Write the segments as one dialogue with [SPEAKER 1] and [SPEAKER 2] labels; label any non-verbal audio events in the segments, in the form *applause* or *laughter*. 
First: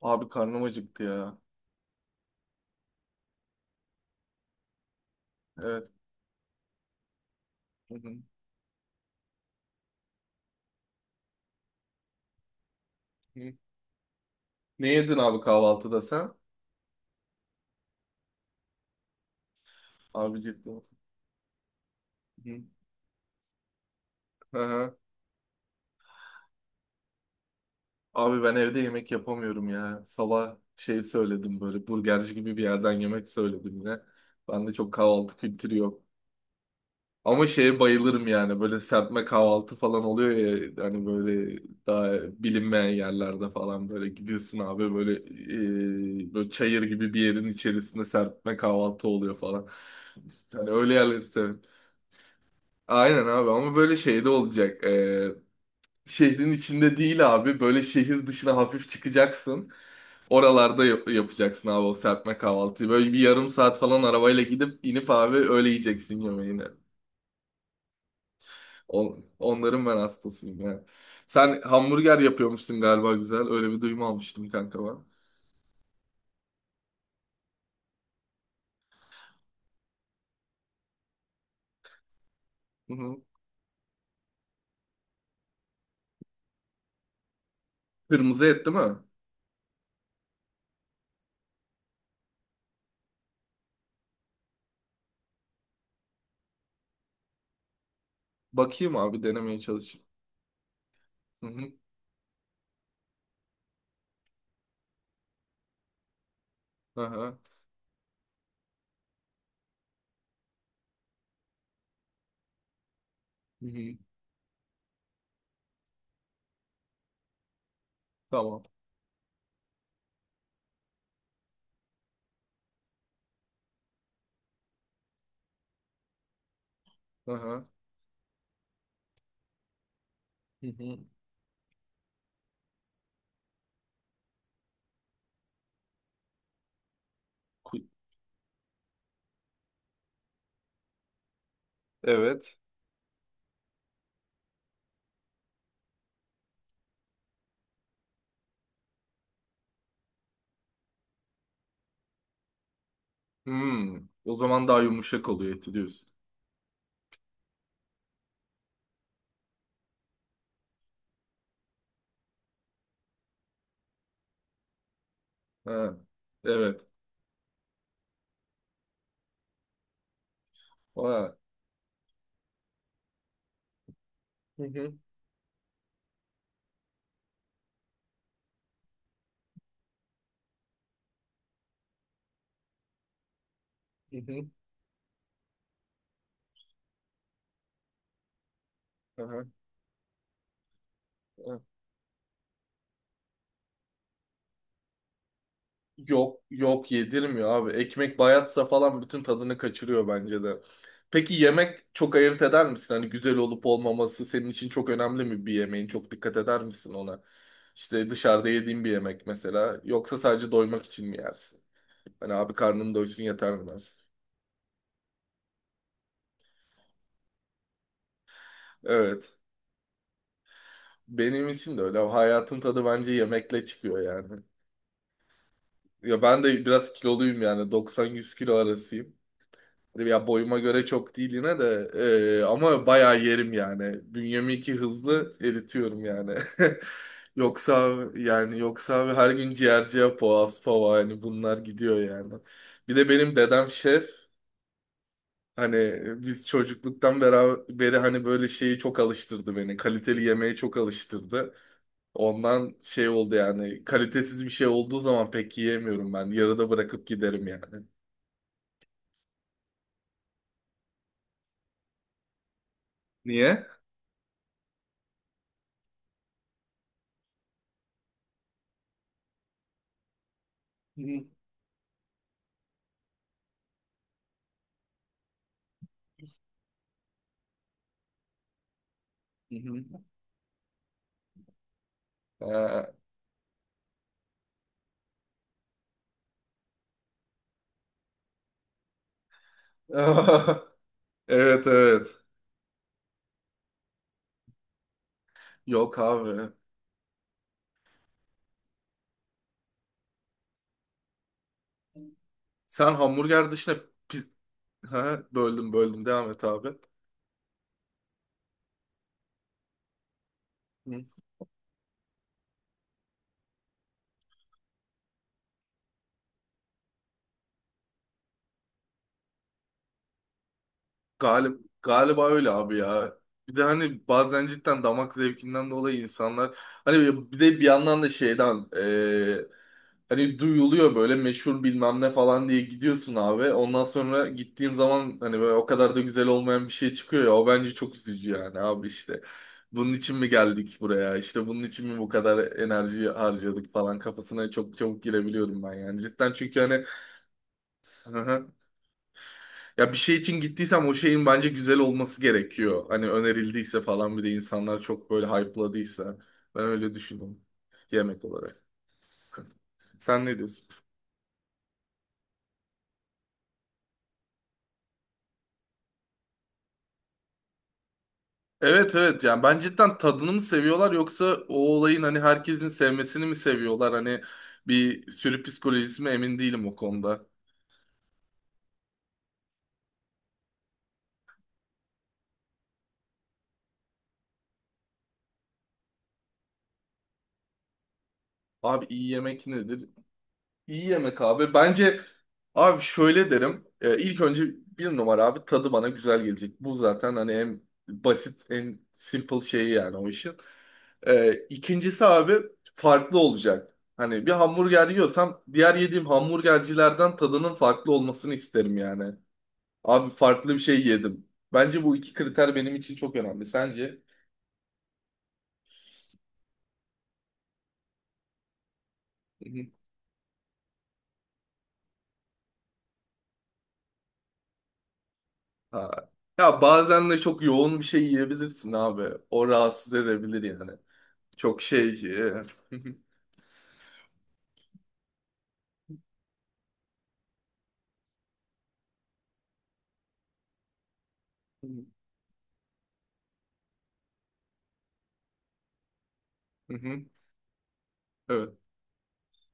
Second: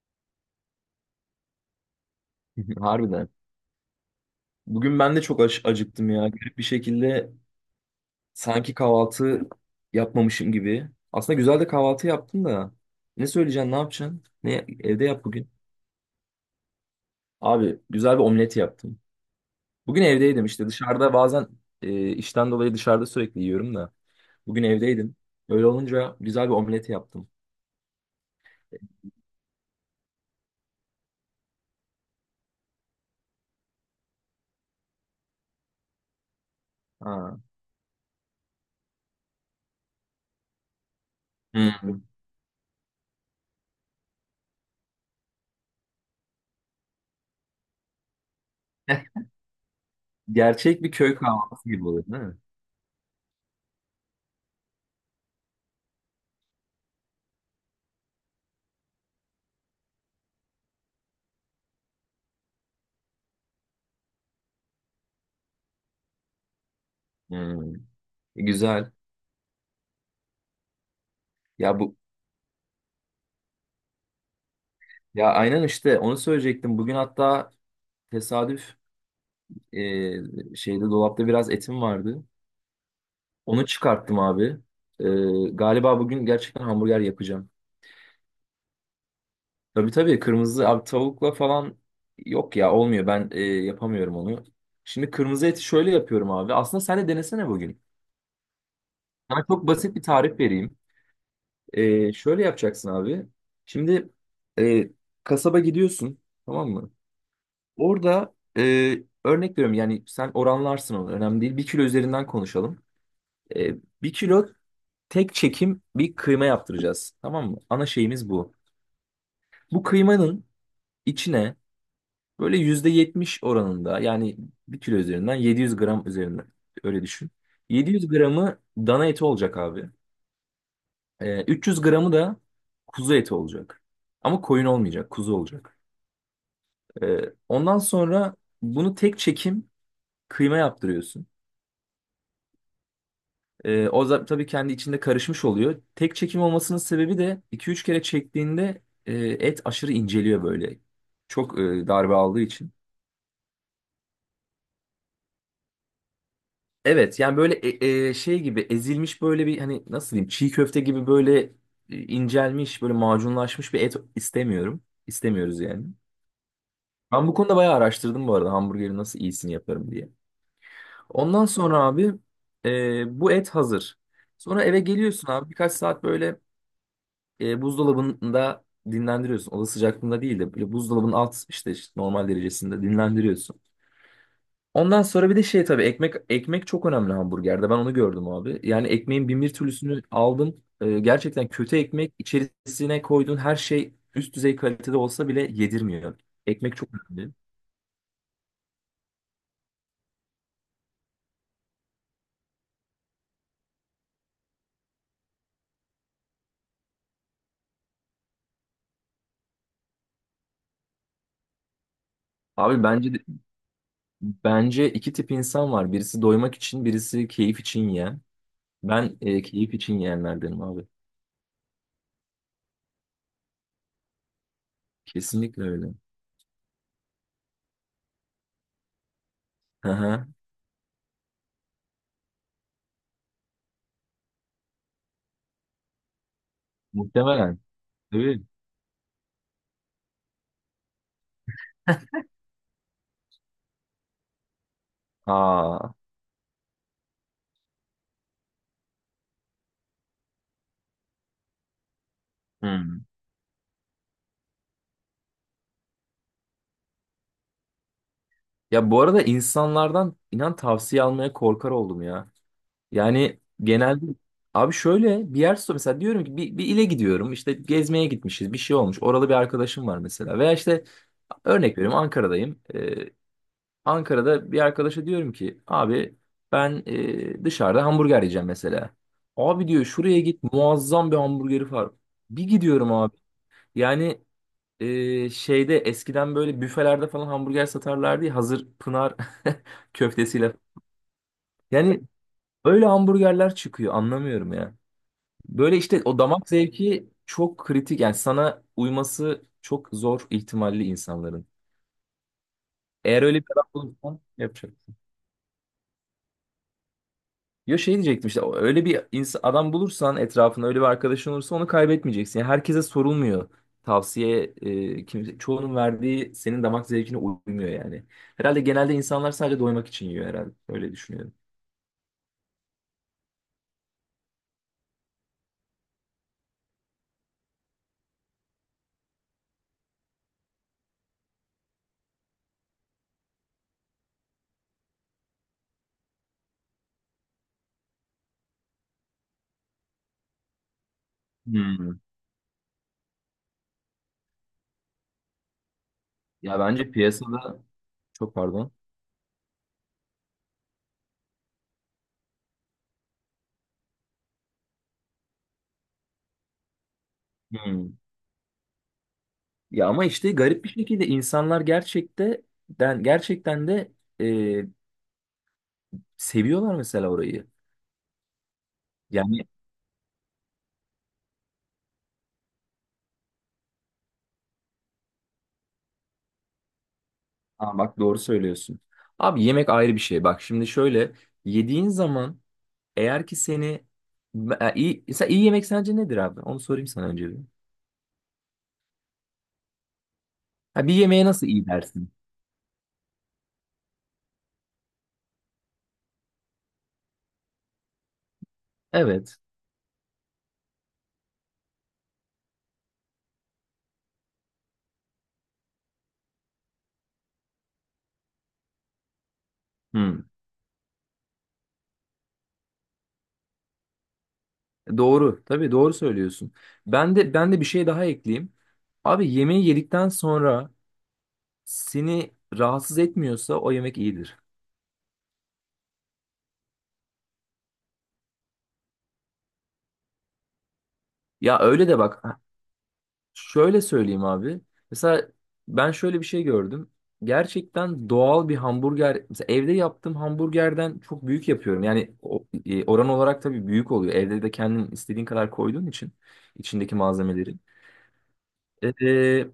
[SPEAKER 1] Abi karnım acıktı ya.
[SPEAKER 2] *laughs* Harbiden. Bugün ben de çok
[SPEAKER 1] Evet.
[SPEAKER 2] acıktım ya. Garip bir şekilde
[SPEAKER 1] Hı hı.
[SPEAKER 2] sanki kahvaltı yapmamışım gibi. Aslında güzel de kahvaltı yaptım da. Ne
[SPEAKER 1] Hı.
[SPEAKER 2] söyleyeceksin, ne yapacaksın? Ne
[SPEAKER 1] Ne
[SPEAKER 2] evde
[SPEAKER 1] yedin
[SPEAKER 2] yap
[SPEAKER 1] abi
[SPEAKER 2] bugün?
[SPEAKER 1] kahvaltıda sen?
[SPEAKER 2] Abi güzel bir omlet yaptım. Bugün
[SPEAKER 1] Abi
[SPEAKER 2] evdeydim, işte
[SPEAKER 1] ciddi.
[SPEAKER 2] dışarıda bazen işten
[SPEAKER 1] Hı.
[SPEAKER 2] dolayı dışarıda sürekli yiyorum da. Bugün
[SPEAKER 1] Hı.
[SPEAKER 2] evdeydim. Öyle olunca güzel bir omlet yaptım.
[SPEAKER 1] Abi ben evde yemek yapamıyorum ya. Sabah şey söyledim böyle burgerci gibi bir yerden yemek söyledim yine. Bende çok kahvaltı kültürü yok.
[SPEAKER 2] Ha.
[SPEAKER 1] Ama şeye bayılırım yani böyle serpme kahvaltı falan oluyor ya hani böyle
[SPEAKER 2] Hı.
[SPEAKER 1] daha bilinmeyen yerlerde falan böyle gidiyorsun abi böyle böyle çayır gibi bir yerin içerisinde serpme kahvaltı
[SPEAKER 2] *laughs*
[SPEAKER 1] oluyor falan. Yani
[SPEAKER 2] Gerçek bir
[SPEAKER 1] öyle
[SPEAKER 2] köy
[SPEAKER 1] yerleri severim.
[SPEAKER 2] kahvaltısı gibi oluyor değil mi?
[SPEAKER 1] Aynen abi ama böyle şeyde olacak. Şehrin içinde değil abi. Böyle şehir dışına hafif çıkacaksın. Oralarda yapacaksın abi o serpme kahvaltıyı. Böyle bir yarım saat falan arabayla gidip inip abi öyle yiyeceksin yemeğini.
[SPEAKER 2] Hı. Güzel.
[SPEAKER 1] Onların ben hastasıyım ya. Sen
[SPEAKER 2] Ya bu
[SPEAKER 1] hamburger yapıyormuşsun galiba güzel. Öyle bir duyum almıştım kanka ben.
[SPEAKER 2] ya aynen, işte onu söyleyecektim. Bugün hatta tesadüf, şeyde dolapta biraz etim vardı.
[SPEAKER 1] Hı hı.
[SPEAKER 2] Onu çıkarttım abi. E, Galiba bugün gerçekten hamburger yapacağım.
[SPEAKER 1] Kırmızı et değil mi?
[SPEAKER 2] Tabii tabii, kırmızı abi. Tavukla falan yok ya, olmuyor. Ben yapamıyorum onu. Şimdi kırmızı eti şöyle yapıyorum abi. Aslında sen de denesene bugün.
[SPEAKER 1] Bakayım abi
[SPEAKER 2] Sana
[SPEAKER 1] denemeye
[SPEAKER 2] çok basit bir
[SPEAKER 1] çalışayım.
[SPEAKER 2] tarif vereyim.
[SPEAKER 1] Hı hı.
[SPEAKER 2] Şöyle yapacaksın abi. Şimdi e, kasaba gidiyorsun, tamam mı?
[SPEAKER 1] Aha.
[SPEAKER 2] Orada örnek veriyorum, yani sen oranlarsın onu, önemli değil. 1 kilo üzerinden konuşalım.
[SPEAKER 1] Hı
[SPEAKER 2] E,
[SPEAKER 1] hı.
[SPEAKER 2] 1 kilo tek çekim bir kıyma yaptıracağız. Tamam mı? Ana şeyimiz bu.
[SPEAKER 1] Tamam.
[SPEAKER 2] Bu kıymanın içine böyle %70 oranında, yani 1 kilo üzerinden 700 gram üzerinden öyle düşün.
[SPEAKER 1] Aha.
[SPEAKER 2] 700 gramı dana eti olacak abi.
[SPEAKER 1] Hı hı.
[SPEAKER 2] 300 gramı da kuzu eti olacak. Ama koyun olmayacak, kuzu olacak. Ondan
[SPEAKER 1] Ku-
[SPEAKER 2] sonra bunu tek çekim kıyma yaptırıyorsun.
[SPEAKER 1] Evet.
[SPEAKER 2] O da tabii kendi içinde karışmış oluyor. Tek çekim olmasının sebebi de iki üç kere çektiğinde et aşırı inceliyor böyle. Çok darbe aldığı için.
[SPEAKER 1] Hmm, o zaman daha yumuşak oluyor eti diyorsun.
[SPEAKER 2] Evet, yani böyle şey gibi ezilmiş, böyle bir, hani nasıl diyeyim, çiğ köfte gibi böyle incelmiş, böyle macunlaşmış bir et istemiyorum. İstemiyoruz yani.
[SPEAKER 1] Ha, evet.
[SPEAKER 2] Ben bu konuda bayağı araştırdım bu arada, hamburgeri nasıl iyisini yaparım diye.
[SPEAKER 1] Ha.
[SPEAKER 2] Ondan sonra abi, bu et hazır.
[SPEAKER 1] Hı
[SPEAKER 2] Sonra eve
[SPEAKER 1] hı,
[SPEAKER 2] geliyorsun abi, birkaç saat böyle buzdolabında dinlendiriyorsun. Oda sıcaklığında değil de böyle buzdolabının alt işte normal derecesinde dinlendiriyorsun.
[SPEAKER 1] hı hı,
[SPEAKER 2] Ondan sonra bir de şey, tabii ekmek çok önemli hamburgerde. Ben onu gördüm abi. Yani ekmeğin bin
[SPEAKER 1] aha,
[SPEAKER 2] bir türlüsünü aldım. Gerçekten
[SPEAKER 1] aha.
[SPEAKER 2] kötü ekmek, içerisine koyduğun her şey üst düzey kalitede olsa bile yedirmiyor.
[SPEAKER 1] Yok
[SPEAKER 2] Ekmek çok
[SPEAKER 1] yok
[SPEAKER 2] önemli.
[SPEAKER 1] yedirmiyor abi. Ekmek bayatsa falan bütün tadını kaçırıyor bence de. Peki yemek çok ayırt eder misin? Hani güzel olup olmaması senin için çok önemli mi bir yemeğin? Çok dikkat eder misin ona? İşte dışarıda yediğin bir yemek mesela. Yoksa sadece doymak için mi yersin? Hani abi
[SPEAKER 2] Abi
[SPEAKER 1] karnım
[SPEAKER 2] bence
[SPEAKER 1] doysun yeter mi dersin?
[SPEAKER 2] bence iki tip insan var. Birisi doymak için, birisi keyif için yiyen. Ben
[SPEAKER 1] Evet.
[SPEAKER 2] keyif için yiyenlerdenim abi.
[SPEAKER 1] Benim için de öyle. Hayatın tadı bence yemekle çıkıyor yani.
[SPEAKER 2] Kesinlikle öyle.
[SPEAKER 1] Ya ben de biraz kiloluyum yani 90-100 kilo arasıyım.
[SPEAKER 2] Hı
[SPEAKER 1] Hani
[SPEAKER 2] hı.
[SPEAKER 1] ya boyuma göre çok değil yine de ama bayağı yerim yani. Bünyemi iki hızlı eritiyorum yani. *laughs*
[SPEAKER 2] Muhtemelen.
[SPEAKER 1] Yoksa
[SPEAKER 2] Evet.
[SPEAKER 1] yani yoksa her gün ciğerciye boğaz pava yani bunlar gidiyor yani. Bir de benim dedem şef,
[SPEAKER 2] Aa.
[SPEAKER 1] hani biz çocukluktan beraber beri hani böyle şeyi çok alıştırdı beni. Kaliteli yemeğe çok alıştırdı. Ondan
[SPEAKER 2] Hmm.
[SPEAKER 1] şey oldu yani kalitesiz bir şey olduğu zaman pek yiyemiyorum ben. Yarıda bırakıp giderim yani.
[SPEAKER 2] Ya bu arada insanlardan inan tavsiye almaya korkar oldum ya. Yani
[SPEAKER 1] Niye?
[SPEAKER 2] genelde abi şöyle bir yer sor mesela, diyorum ki bir ile gidiyorum işte, gezmeye gitmişiz bir şey olmuş, oralı bir arkadaşım var mesela, veya işte
[SPEAKER 1] Hı hı,
[SPEAKER 2] örnek veriyorum Ankara'dayım. Ankara'da bir arkadaşa diyorum ki abi, ben dışarıda hamburger yiyeceğim mesela.
[SPEAKER 1] hı
[SPEAKER 2] Abi,
[SPEAKER 1] hı.
[SPEAKER 2] diyor, şuraya git, muazzam bir hamburgeri var. Bir
[SPEAKER 1] Ha.
[SPEAKER 2] gidiyorum abi. Yani şeyde eskiden böyle büfelerde falan hamburger satarlardı ya, hazır Pınar *laughs* köftesiyle.
[SPEAKER 1] *laughs* Evet
[SPEAKER 2] Yani
[SPEAKER 1] evet.
[SPEAKER 2] öyle hamburgerler çıkıyor, anlamıyorum ya. Böyle
[SPEAKER 1] Yok
[SPEAKER 2] işte o damak
[SPEAKER 1] abi.
[SPEAKER 2] zevki çok kritik, yani sana uyması çok zor ihtimalli insanların.
[SPEAKER 1] Sen
[SPEAKER 2] Eğer öyle bir
[SPEAKER 1] hamburger
[SPEAKER 2] adam
[SPEAKER 1] dışında
[SPEAKER 2] bulursan,
[SPEAKER 1] pi-
[SPEAKER 2] yapacak.
[SPEAKER 1] ha, böldüm devam et abi.
[SPEAKER 2] Ya şey diyecektim, işte öyle bir adam bulursan, etrafında öyle bir
[SPEAKER 1] Hı.
[SPEAKER 2] arkadaşın olursa onu kaybetmeyeceksin. Yani herkese sorulmuyor. Tavsiye, kimse, çoğunun verdiği senin damak zevkine uymuyor yani. Herhalde genelde insanlar sadece doymak için yiyor herhalde. Öyle düşünüyorum.
[SPEAKER 1] Galiba öyle abi ya. Bir de hani bazen cidden damak zevkinden dolayı insanlar hani bir de bir yandan da şeyden hani duyuluyor böyle meşhur bilmem ne falan diye gidiyorsun abi. Ondan sonra gittiğin zaman hani böyle o kadar da güzel olmayan bir şey çıkıyor ya. O bence çok üzücü yani abi işte. Bunun için mi geldik buraya? İşte bunun için
[SPEAKER 2] Hmm.
[SPEAKER 1] mi bu kadar enerji harcadık falan kafasına çok çabuk girebiliyorum ben yani. Cidden
[SPEAKER 2] Ya
[SPEAKER 1] çünkü hani
[SPEAKER 2] bence piyasada çok,
[SPEAKER 1] *laughs*
[SPEAKER 2] pardon.
[SPEAKER 1] ya bir şey için gittiysem o şeyin bence güzel olması gerekiyor. Hani önerildiyse falan bir de insanlar çok böyle hype'ladıysa. Ben öyle düşünüyorum.
[SPEAKER 2] Hmm.
[SPEAKER 1] Yemek olarak.
[SPEAKER 2] Ya ama
[SPEAKER 1] Sen
[SPEAKER 2] işte
[SPEAKER 1] ne
[SPEAKER 2] garip
[SPEAKER 1] diyorsun?
[SPEAKER 2] bir şekilde insanlar gerçekten gerçekten de e, seviyorlar mesela orayı.
[SPEAKER 1] Evet evet
[SPEAKER 2] Yani
[SPEAKER 1] yani ben cidden tadını mı seviyorlar yoksa o olayın hani herkesin sevmesini mi seviyorlar? Hani bir sürü psikolojisi mi emin değilim o konuda.
[SPEAKER 2] aa, bak, doğru söylüyorsun. Abi yemek ayrı bir şey. Bak şimdi şöyle, yediğin zaman, eğer ki seni iyi, mesela iyi yemek sence nedir abi? Onu sorayım sana önce bir.
[SPEAKER 1] Abi iyi yemek nedir? İyi
[SPEAKER 2] Ha, bir
[SPEAKER 1] yemek
[SPEAKER 2] yemeğe nasıl
[SPEAKER 1] abi.
[SPEAKER 2] iyi
[SPEAKER 1] Bence
[SPEAKER 2] dersin?
[SPEAKER 1] abi şöyle derim. İlk önce bir numara abi tadı bana güzel gelecek. Bu zaten hani en basit en
[SPEAKER 2] Evet.
[SPEAKER 1] simple şeyi yani o işin. İkincisi abi farklı olacak. Hani bir hamburger yiyorsam diğer yediğim hamburgercilerden tadının farklı olmasını isterim yani. Abi
[SPEAKER 2] Hmm.
[SPEAKER 1] farklı bir şey yedim. Bence bu iki kriter benim için çok önemli. Sence?
[SPEAKER 2] Doğru. Tabii doğru söylüyorsun. Ben de bir şey daha ekleyeyim. Abi
[SPEAKER 1] Hı hı.
[SPEAKER 2] yemeği yedikten sonra seni rahatsız etmiyorsa o yemek iyidir.
[SPEAKER 1] Ha. Ya bazen de çok yoğun bir şey yiyebilirsin abi. O rahatsız edebilir yani.
[SPEAKER 2] Ya
[SPEAKER 1] Çok
[SPEAKER 2] öyle
[SPEAKER 1] şey.
[SPEAKER 2] de
[SPEAKER 1] e,
[SPEAKER 2] bak,
[SPEAKER 1] *laughs* hı hı,
[SPEAKER 2] şöyle söyleyeyim abi. Mesela ben şöyle bir şey gördüm. Gerçekten doğal bir hamburger. Mesela evde yaptığım hamburgerden çok büyük yapıyorum. Yani oran olarak tabii büyük oluyor. Evde de kendin istediğin kadar koyduğun için
[SPEAKER 1] hı
[SPEAKER 2] içindeki
[SPEAKER 1] hı.
[SPEAKER 2] malzemeleri.
[SPEAKER 1] Evet.
[SPEAKER 2] E, e,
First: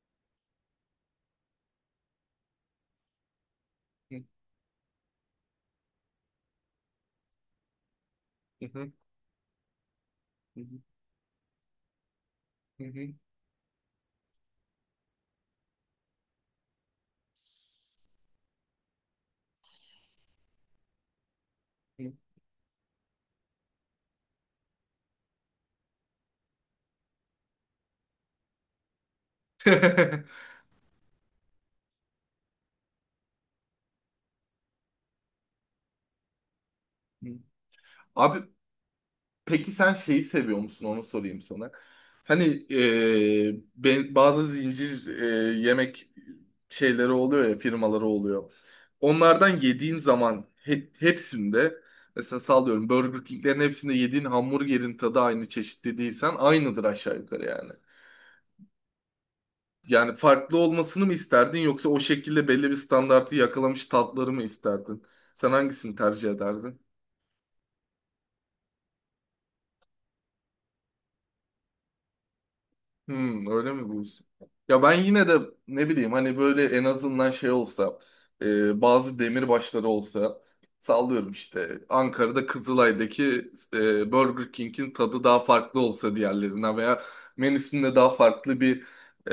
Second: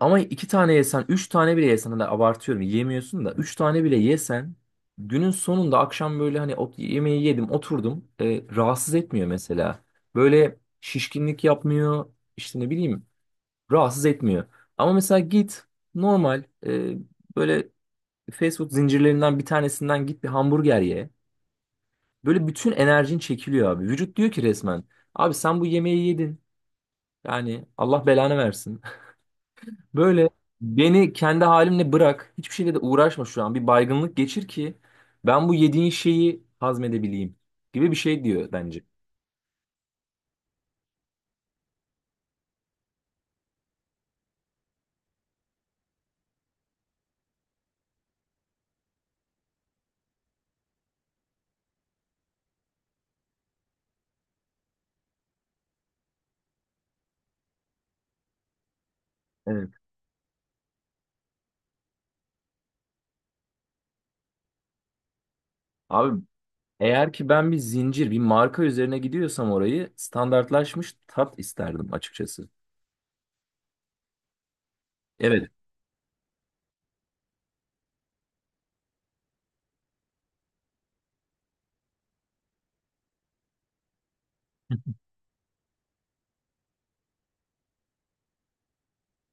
[SPEAKER 2] Ama iki tane yesen, üç tane bile yesen da abartıyorum. Yiyemiyorsun da. Üç tane bile
[SPEAKER 1] Hı
[SPEAKER 2] yesen günün sonunda akşam böyle hani yemeği yedim oturdum.
[SPEAKER 1] hı,
[SPEAKER 2] Rahatsız etmiyor mesela. Böyle
[SPEAKER 1] hı hı,
[SPEAKER 2] şişkinlik yapmıyor. İşte ne
[SPEAKER 1] hı hı,
[SPEAKER 2] bileyim, rahatsız etmiyor. Ama mesela git normal böyle fast food zincirlerinden bir tanesinden git bir hamburger ye.
[SPEAKER 1] hı.
[SPEAKER 2] Böyle bütün enerjin çekiliyor abi. Vücut diyor ki resmen, abi sen bu yemeği yedin. Yani Allah belanı versin. *laughs* Böyle
[SPEAKER 1] *laughs*
[SPEAKER 2] beni kendi halimle bırak. Hiçbir şeyle de uğraşma şu an. Bir baygınlık geçir ki ben bu yediğin şeyi hazmedebileyim gibi bir şey
[SPEAKER 1] Abi
[SPEAKER 2] diyor bence.
[SPEAKER 1] peki sen şeyi seviyor musun? Onu sorayım sana. Hani ben, bazı zincir yemek şeyleri oluyor ya firmaları oluyor. Onlardan yediğin zaman hepsinde mesela sallıyorum Burger King'lerin hepsinde yediğin hamburgerin tadı aynı çeşitli değilsen aynıdır aşağı yukarı yani.
[SPEAKER 2] Evet.
[SPEAKER 1] Yani farklı olmasını mı isterdin yoksa o şekilde belli bir standartı yakalamış tatları mı isterdin? Sen hangisini
[SPEAKER 2] Abi
[SPEAKER 1] tercih ederdin?
[SPEAKER 2] eğer ki ben bir zincir, bir marka üzerine gidiyorsam, orayı standartlaşmış tat isterdim açıkçası.
[SPEAKER 1] Hmm, öyle mi bu iş? Ya ben yine de
[SPEAKER 2] Evet.
[SPEAKER 1] ne bileyim hani böyle en azından şey olsa bazı demirbaşları olsa sallıyorum işte Ankara'da Kızılay'daki Burger King'in
[SPEAKER 2] *laughs*
[SPEAKER 1] tadı daha farklı olsa diğerlerinden veya menüsünde daha farklı bir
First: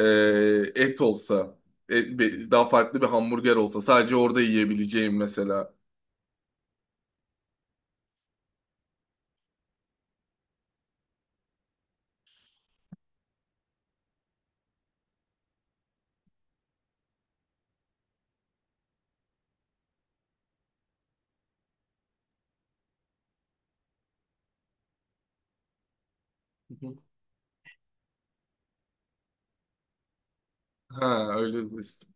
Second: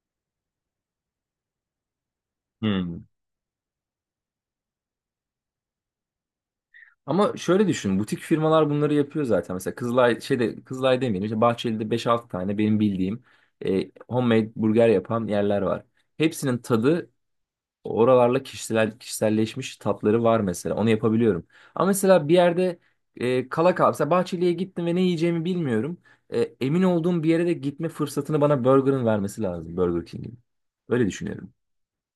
[SPEAKER 1] et olsa daha farklı
[SPEAKER 2] Hmm.
[SPEAKER 1] bir hamburger olsa sadece orada yiyebileceğim mesela.
[SPEAKER 2] Ama şöyle düşün, butik firmalar bunları yapıyor zaten. Mesela Kızılay şeyde, Kızılay demeyelim, işte Bahçeli'de beş altı tane benim bildiğim homemade burger yapan yerler var. Hepsinin tadı oralarla kişiselleşmiş tatları var mesela. Onu yapabiliyorum. Ama mesela bir yerde kala kal. Mesela Bahçeli'ye gittim ve ne yiyeceğimi bilmiyorum. Emin olduğum bir yere de gitme fırsatını bana Burger'ın vermesi lazım. Burger King'in. Öyle
[SPEAKER 1] Ha
[SPEAKER 2] düşünüyorum.
[SPEAKER 1] öyle diyorsun.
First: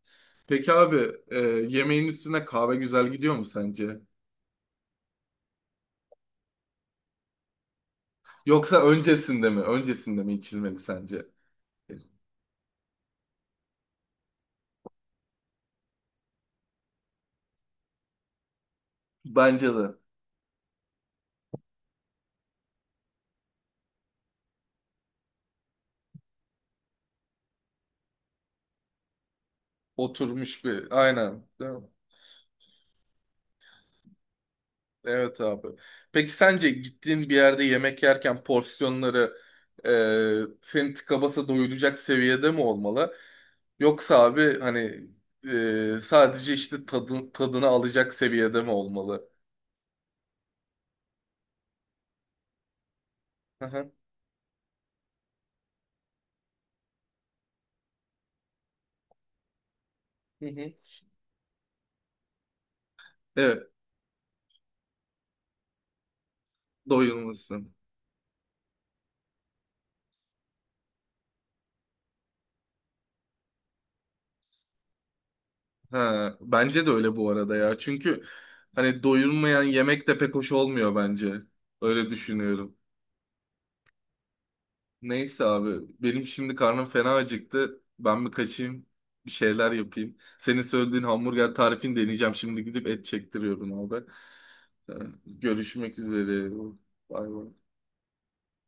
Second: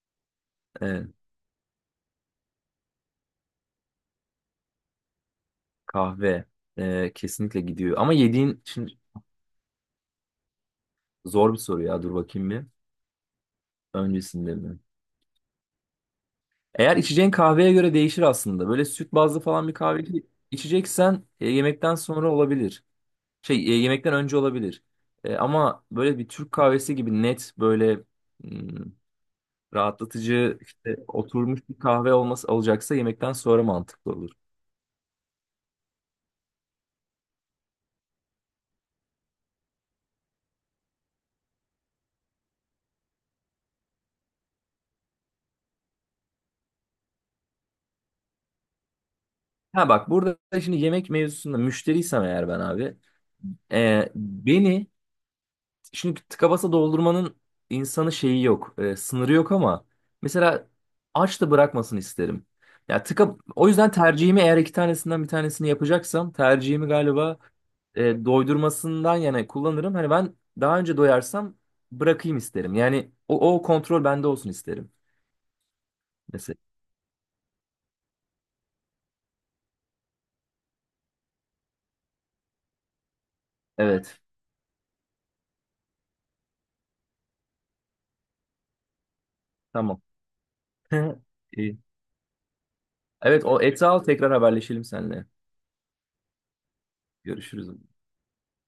[SPEAKER 1] Peki
[SPEAKER 2] E,
[SPEAKER 1] abi yemeğin üstüne kahve güzel gidiyor mu sence?
[SPEAKER 2] Kahve kesinlikle gidiyor. Ama yediğin
[SPEAKER 1] Yoksa
[SPEAKER 2] şimdi,
[SPEAKER 1] öncesinde mi? Öncesinde mi içilmeli sence?
[SPEAKER 2] zor bir soru ya. Dur bakayım bir. Öncesinde mi? Eğer içeceğin kahveye göre değişir aslında. Böyle süt bazlı falan bir
[SPEAKER 1] Bence de.
[SPEAKER 2] kahve içeceksen yemekten sonra olabilir. Şey, yemekten önce olabilir. Ama böyle bir Türk kahvesi gibi net böyle hmm, rahatlatıcı
[SPEAKER 1] Oturmuş
[SPEAKER 2] işte
[SPEAKER 1] bir. Aynen.
[SPEAKER 2] oturmuş
[SPEAKER 1] Değil mi?
[SPEAKER 2] bir kahve olması olacaksa yemekten sonra mantıklı olur.
[SPEAKER 1] Evet abi. Peki sence gittiğin bir yerde yemek yerken porsiyonları seni tıka basa doyuracak seviyede mi olmalı? Yoksa abi hani sadece işte tadını alacak seviyede mi olmalı?
[SPEAKER 2] Ha bak, burada da şimdi yemek mevzusunda müşteriysem eğer ben abi,
[SPEAKER 1] Hı hı.
[SPEAKER 2] beni, şimdi tıka basa doldurmanın insanı şeyi yok. Sınırı yok ama
[SPEAKER 1] Hı
[SPEAKER 2] mesela
[SPEAKER 1] hı.
[SPEAKER 2] aç da bırakmasın isterim. Ya tıka
[SPEAKER 1] Evet,
[SPEAKER 2] o yüzden tercihimi, eğer iki tanesinden bir tanesini yapacaksam tercihimi galiba
[SPEAKER 1] doyulmasın.
[SPEAKER 2] doydurmasından yana kullanırım. Hani ben daha önce doyarsam bırakayım isterim. Yani o kontrol bende olsun isterim.
[SPEAKER 1] Ha,
[SPEAKER 2] Mesela.
[SPEAKER 1] bence de öyle bu arada ya. Çünkü hani doyulmayan yemek de pek hoş olmuyor bence. Öyle düşünüyorum.
[SPEAKER 2] Evet.
[SPEAKER 1] Neyse abi benim şimdi karnım fena acıktı. Ben bir kaçayım bir şeyler
[SPEAKER 2] Tamam.
[SPEAKER 1] yapayım. Senin söylediğin hamburger
[SPEAKER 2] *laughs* İyi.
[SPEAKER 1] tarifini deneyeceğim. Şimdi gidip et
[SPEAKER 2] Evet, o
[SPEAKER 1] çektiriyorum
[SPEAKER 2] eti
[SPEAKER 1] abi.
[SPEAKER 2] al, tekrar haberleşelim
[SPEAKER 1] Ee,
[SPEAKER 2] seninle.
[SPEAKER 1] Görüşmek üzere. Bay bay.
[SPEAKER 2] Görüşürüz.